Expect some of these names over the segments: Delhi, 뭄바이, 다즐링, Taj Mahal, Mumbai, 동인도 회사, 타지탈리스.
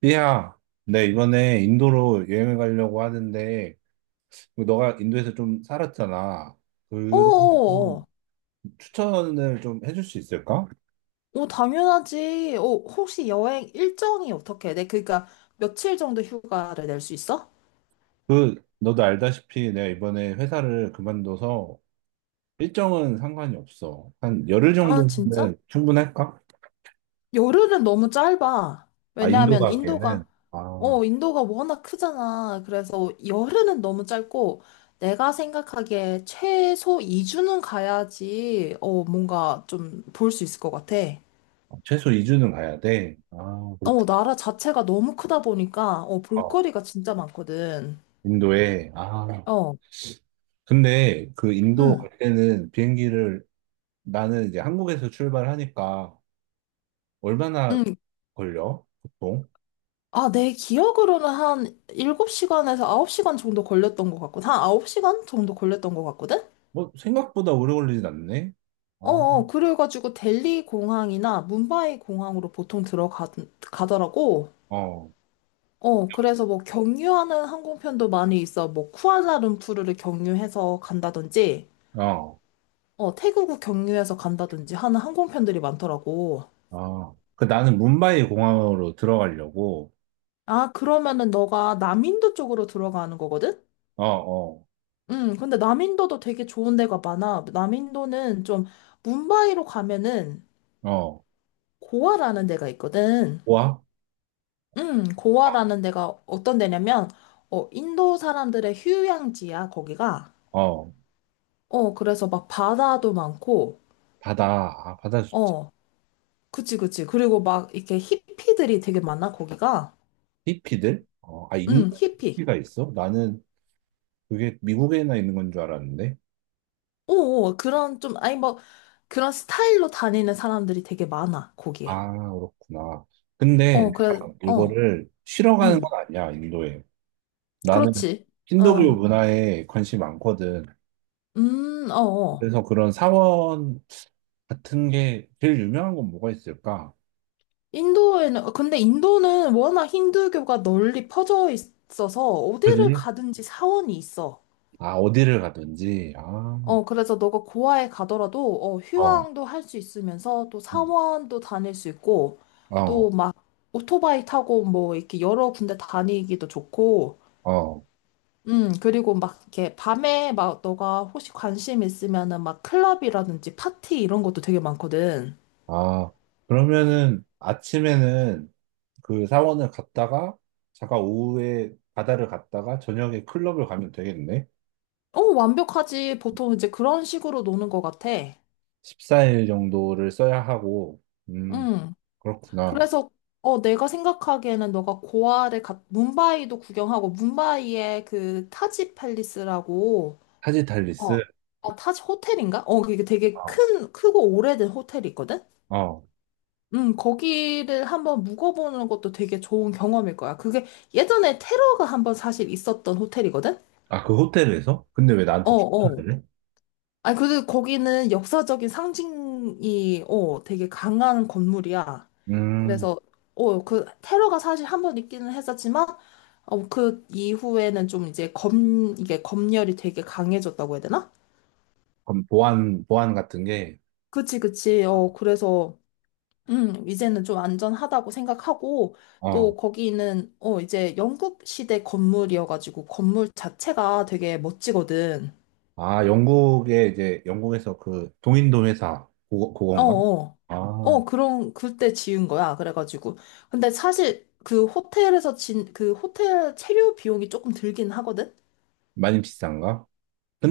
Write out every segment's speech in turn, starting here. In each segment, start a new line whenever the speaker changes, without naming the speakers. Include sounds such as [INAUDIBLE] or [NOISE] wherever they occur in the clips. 삐야, 내 이번에 인도로 여행을 가려고 하는데, 너가 인도에서 좀 살았잖아. 그래서
어어어. 어,
좀
어.
추천을 좀 해줄 수 있을까?
어, 당연하지. 혹시 여행 일정이 어떻게 돼? 그러니까 며칠 정도 휴가를 낼 수 있어?
그, 너도 알다시피 내가 이번에 회사를 그만둬서 일정은 상관이 없어. 한 열흘
아, 진짜?
정도면 충분할까?
열흘은 너무 짧아.
아, 인도
왜냐하면
가기에는?
인도가,
아,
어, 인도가 워낙 크잖아. 그래서 열흘은 너무 짧고, 내가 생각하기에 최소 2주는 가야지, 뭔가 좀 볼 수 있을 것 같아.
최소 2주는 가야 돼. 아, 그렇구나.
나라 자체가 너무 크다 보니까,
어,
볼거리가 진짜 많거든.
인도에. 아,
어,
근데 그 인도
응.
갈 때는 비행기를 나는 이제 한국에서 출발하니까 얼마나
응,
걸려? 보통?
아, 내 기억으로는 한 7시간에서 9시간 정도 걸렸던 것 같고, 한 9시간 정도 걸렸던 것 같거든?
뭐, 생각보다 오래 걸리진 않네? 아,
그래가지고 델리 공항이나 뭄바이 공항으로 보통 가더라고.
어,
그래서 뭐 경유하는 항공편도 많이 있어. 뭐 쿠알라룸푸르를 경유해서 간다든지,
어,
태국을 경유해서 간다든지 하는 항공편들이 많더라고.
아. 그 나는 뭄바이 공항으로 들어가려고,
아, 그러면은 너가 남인도 쪽으로 들어가는 거거든?
어, 어,
근데 남인도도 되게 좋은 데가 많아. 남인도는 좀 뭄바이로 가면은
어.
고아라는 데가 있거든.
뭐아
고아라는 데가 어떤 데냐면 인도 사람들의 휴양지야, 거기가.
어,
그래서 막 바다도 많고.
바다, 아, 바다 좋지.
어, 그치, 그치. 그리고 막 이렇게 히피들이 되게 많아, 거기가.
히피들? 어, 아, 인도에
히피.
히피가 있어? 나는 그게 미국에나 있는 건 줄 알았는데.
오, 오, 그런 좀 아니 뭐 그런 스타일로 다니는 사람들이 되게 많아, 거기에.
아, 그렇구나. 근데
어, 그래.
내가
어.
이거를 쉬러 가는
음.
건 아니야, 인도에. 나는
그렇지.
힌두교
어.
문화에 관심이 많거든.
어어.
그래서 그런 사원 같은 게 제일 유명한 건 뭐가 있을까?
인도에는, 근데 인도는 워낙 힌두교가 널리 퍼져 있어서 어디를
그지?
가든지 사원이 있어.
아, 어디를 가든지. 아,
그래서 너가 고아에 가더라도,
어,
휴양도 할 수 있으면서 또
음,
사원도 다닐 수 있고, 또
어,
막 오토바이 타고 뭐 이렇게 여러 군데 다니기도 좋고,
어.
그리고 막 이렇게 밤에 막 너가 혹시 관심 있으면은 막 클럽이라든지 파티 이런 것도 되게 많거든.
아, 그러면은 아침에는 그 사원을 갔다가, 잠깐 오후에 바다를 갔다가, 저녁에 클럽을 가면 되겠네?
어, 완벽하지. 보통 이제 그런 식으로 노는 것 같아.
14일 정도를 써야 하고, 음,
응.
그렇구나.
그래서 내가 생각하기에는 너가 고아를 갔 문바이도 구경하고 문바이의 그 타지 팰리스라고. 어.
타지탈리스?
아, 타지 호텔인가? 이게 되게
어,
큰 크고 오래된 호텔이 있거든.
어.
거기를 한번 묵어보는 것도 되게 좋은 경험일 거야. 그게 예전에 테러가 한번 사실 있었던 호텔이거든?
아, 그 호텔에서? 근데 왜
어,
나한테
어.
주문을 해?
아니, 그래도 거기는 역사적인 상징이, 되게 강한 건물이야.
음,
그래서, 그, 테러가 사실 한 번 있기는 했었지만, 그 이후에는 좀 이제 이게 검열이 되게 강해졌다고 해야 되나?
그럼 보안 같은 게,
그치, 그치.
아,
그래서, 이제는 좀 안전하다고 생각하고,
어,
또 거기는, 이제 영국 시대 건물이어가지고, 건물 자체가 되게 멋지거든.
아, 영국에 이제, 영국에서 그 동인도 회사, 그거,
어,
그건가?
어.
아,
어, 그런, 그때 지은 거야. 그래가지고. 근데 사실 그 호텔에서 그 호텔 체류 비용이 조금 들긴 하거든?
많이 비싼가?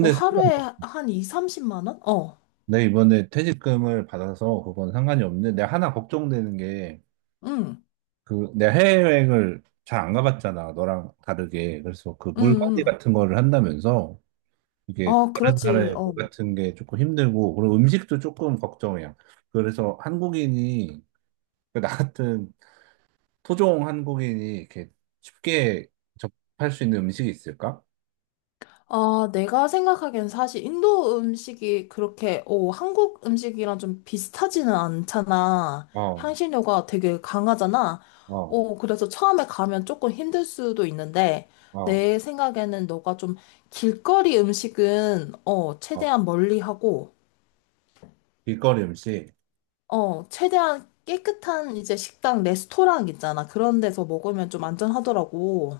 상관-
하루에 한 2, 30만 원? 어.
내가 이번에 퇴직금을 받아서 그건 상관이 없는데, 내가 하나 걱정되는 게,
응,
그, 내가 해외여행을 잘 안 가봤잖아, 너랑 다르게. 그래서 그
응,
물갈이
응.
같은 거를 한다면서, 이게
어,
다른
그렇지.
나라의
어.
물 같은 게 조금 힘들고, 그리고 음식도 조금 걱정이야. 그래서 한국인이, 나 같은 토종 한국인이 이렇게 쉽게 접할 수 있는 음식이 있을까?
아, 내가 생각하기엔 사실 인도 음식이 그렇게, 한국 음식이랑 좀 비슷하지는 않잖아.
어,
향신료가 되게 강하잖아.
어,
그래서 처음에 가면 조금 힘들 수도 있는데,
어,
내 생각에는 너가 좀 길거리 음식은,
어.
최대한 멀리 하고,
길거리 음식,
최대한 깨끗한 이제 식당, 레스토랑 있잖아. 그런 데서 먹으면 좀 안전하더라고.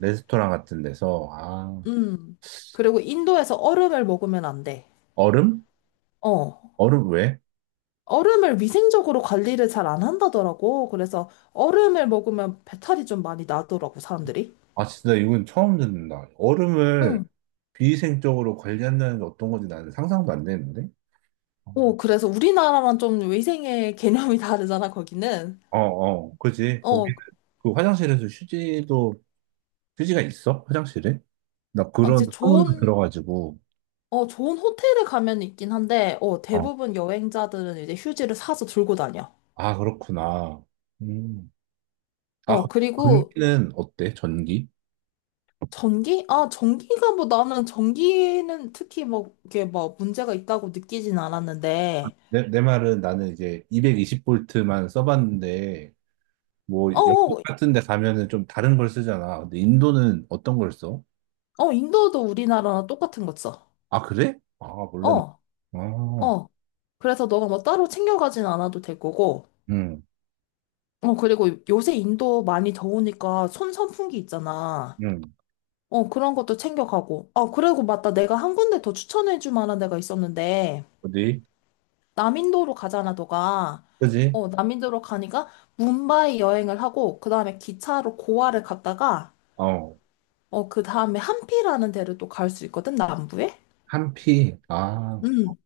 레스토랑 같은 데서, 아,
음. 그리고 인도에서 얼음을 먹으면 안 돼.
얼음?
어.
얼음 왜?
얼음을 위생적으로 관리를 잘 안 한다더라고. 그래서 얼음을 먹으면 배탈이 좀 많이 나더라고, 사람들이.
아, 진짜 이건 처음 듣는다. 얼음을
응.
비위생적으로 관리한다는 게 어떤 건지 나는 상상도 안 되는데?
그래서 우리나라랑 좀 위생의 [LAUGHS] 개념이 다르잖아, 거기는.
어, 어, 그지. 거기,
어,
그 화장실에서 휴지도, 휴지가 있어? 화장실에? 나 그런
이제
소문도
좋은,
들어가지고,
어, 좋은 호텔에 가면 있긴 한데,
어,
대부분 여행자들은 이제 휴지를 사서 들고 다녀.
아, 그렇구나. 음. 아, 거기
그리고
전기는 어때? 전기?
전기? 아, 전기가 뭐 나는 전기는 특히 뭐 이게 뭐 문제가 있다고 느끼진 않았는데,
내 말은 나는 이제 220볼트만 써봤는데, 뭐,
어,
영국
어,
같은 데 가면은 좀 다른 걸 쓰잖아. 근데 인도는 어떤 걸 써?
인도도 우리나라랑 똑같은 거 써.
아, 그래? 아, 몰랐네.
어.
아,
어, 그래서 너가 뭐 따로 챙겨가진 않아도 될 거고,
응,
그리고 요새 인도 많이 더우니까 손 선풍기 있잖아.
응.
그런 것도 챙겨가고. 그리고 맞다. 내가 한 군데 더 추천해줄 만한 데가 있었는데,
어디?
남인도로 가잖아, 너가.
그지?
남인도로 가니까 뭄바이 여행을 하고, 그 다음에 기차로 고아를 갔다가,
어,
그 다음에 함피라는 데를 또 갈 수 있거든, 남부에?
한피. 아,
음.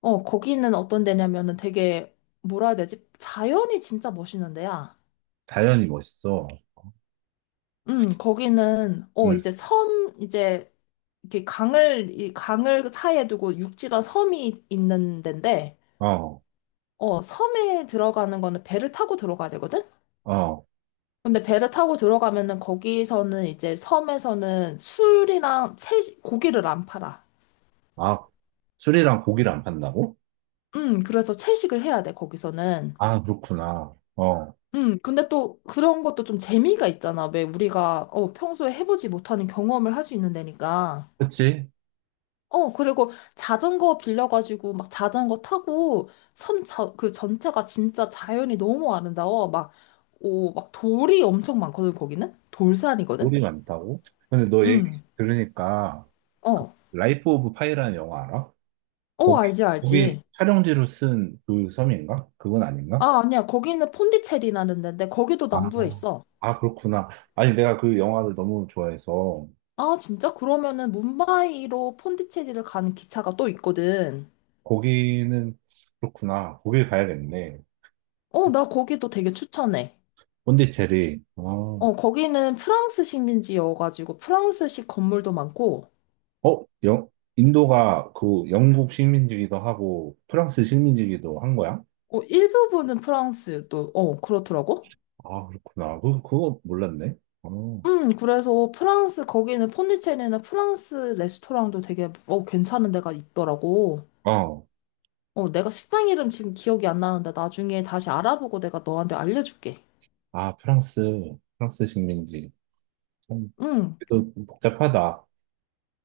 거기는 어떤 데냐면은 되게, 뭐라 해야 되지? 자연이 진짜 멋있는 데야.
자연이 멋있어.
거기는,
응,
이제 섬, 이제, 이렇게 강을, 이 강을 사이에 두고 육지가 섬이 있는 데인데,
어,
섬에 들어가는 거는 배를 타고 들어가야 되거든?
어.
근데 배를 타고 들어가면은 거기서는 이제 섬에서는 술이랑 채식, 고기를 안 팔아.
아, 술이랑 고기를 안 판다고?
그래서 채식을 해야 돼, 거기서는.
아, 그렇구나. 어,
근데 또 그런 것도 좀 재미가 있잖아. 왜 우리가, 평소에 해보지 못하는 경험을 할 수 있는 데니까.
그치?
그리고 자전거 빌려가지고 막 자전거 타고 섬, 그 전체가 진짜 자연이 너무 아름다워. 막, 막 돌이 엄청 많거든, 거기는? 돌산이거든?
볼이 많다고? 근데 너 얘기
응,
들으니까 그
어.
라이프 오브 파이라는 영화 알아?
어,
거기
알지,
거기
알지.
촬영지로 쓴 그 섬인가? 그건 아닌가?
아, 아니야. 거기는 폰디체리라는 데인데, 거기도
아,
남부에 있어.
아 그렇구나. 아니 내가 그 영화를 너무 좋아해서
아, 진짜? 그러면은 뭄바이로 폰디체리를 가는 기차가 또 있거든.
거기는 그렇구나. 거길 가야겠네.
나 거기도 되게 추천해.
본디체리 아, 어,
거기는 프랑스 식민지여가지고 프랑스식 건물도 많고,
영, 인도가 그 영국 식민지기도 하고 프랑스 식민지기도 한 거야?
일부분은 프랑스 또, 그렇더라고.
아, 그렇구나. 그, 그거 몰랐네. 어,
그래서 프랑스, 거기는 폰디체리는 프랑스 레스토랑도 되게, 괜찮은 데가 있더라고.
어.
내가 식당 이름 지금 기억이 안 나는데 나중에 다시 알아보고 내가 너한테 알려줄게.
아, 프랑스 식민지. 좀
응.
그래도 좀 복잡하다.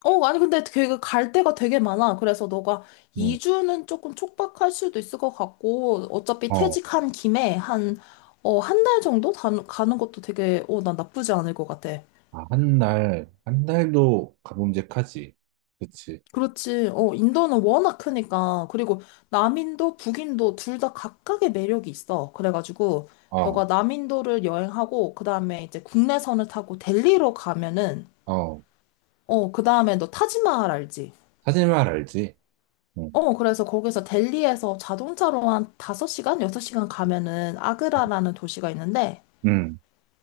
아니, 근데 되게 갈 데가 되게 많아. 그래서 너가
응.
2주는 조금 촉박할 수도 있을 것 같고, 어차피
어.
퇴직한 김에 한, 한 달 정도 가는 것도 되게, 난 나쁘지 않을 것 같아.
아, 한 달, 한 달도 가뭄직하지. 그치.
그렇지. 인도는 워낙 크니까. 그리고 남인도 북인도 둘 다 각각의 매력이 있어. 그래가지고
어,
너가 남인도를 여행하고 그다음에 이제 국내선을 타고 델리로 가면은
어.
그다음에 너 타지마할 알지?
사진만 알지. 응.
그래서 거기서 델리에서 자동차로 한 5시간, 6시간 가면은 아그라라는 도시가 있는데
응.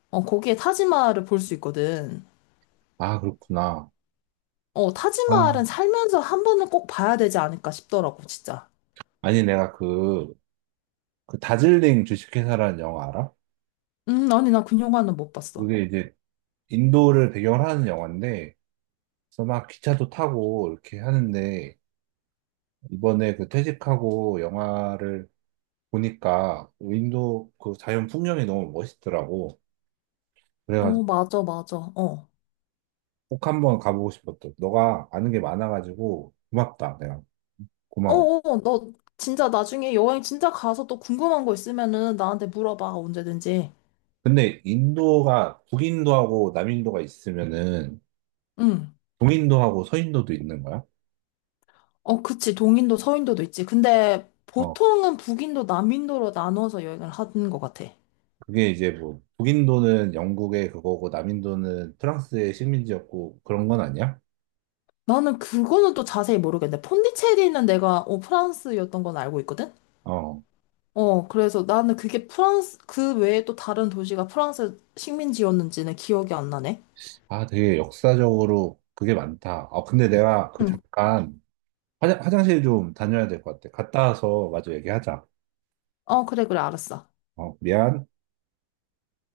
거기에 타지마할을 볼 수 있거든.
아, 그렇구나. 아,
타지마할은 살면서 한 번은 꼭 봐야 되지 않을까 싶더라고, 진짜.
아니, 내가 그, 그 다즐링 주식회사라는 영화 알아?
아니 나 그 영화는 못 봤어.
그게 이제 인도를 배경으로 하는 영화인데, 그래서 막 기차도 타고 이렇게 하는데, 이번에 그 퇴직하고 영화를 보니까 인도 그 자연 풍경이 너무 멋있더라고. 고그래
어,
가지
맞아, 맞아. 어.
꼭 한번 가보고 싶었어. 너가 아는 게 많아가지고 고맙다, 내가.
어,
고마워.
너 진짜 나중에 여행 진짜 가서 또 궁금한 거 있으면은 나한테 물어봐, 언제든지.
근데 인도가 북인도하고 남인도가 있으면은
응.
동인도하고 서인도도 있는 거야?
어, 그치. 동인도 서인도도 있지. 근데
어,
보통은 북인도 남인도로 나눠서 여행을 하는 것 같아.
그게 이제 뭐 북인도는 영국의 그거고 남인도는 프랑스의 식민지였고 그런 건 아니야?
나는 그거는 또 자세히 모르겠는데, 폰디체리는 내가 프랑스였던 건 알고 있거든?
어,
그래서 나는 그게 프랑스, 그 외에 또 다른 도시가 프랑스 식민지였는지는 기억이 안 나네.
아 되게 역사적으로 그게 많다. 아 근데 내가 그
응.
잠깐 화장실 좀 다녀야 될 것 같아. 갔다 와서 마저 얘기하자.
어, 그래, 그래, 알았어.
어, 미안.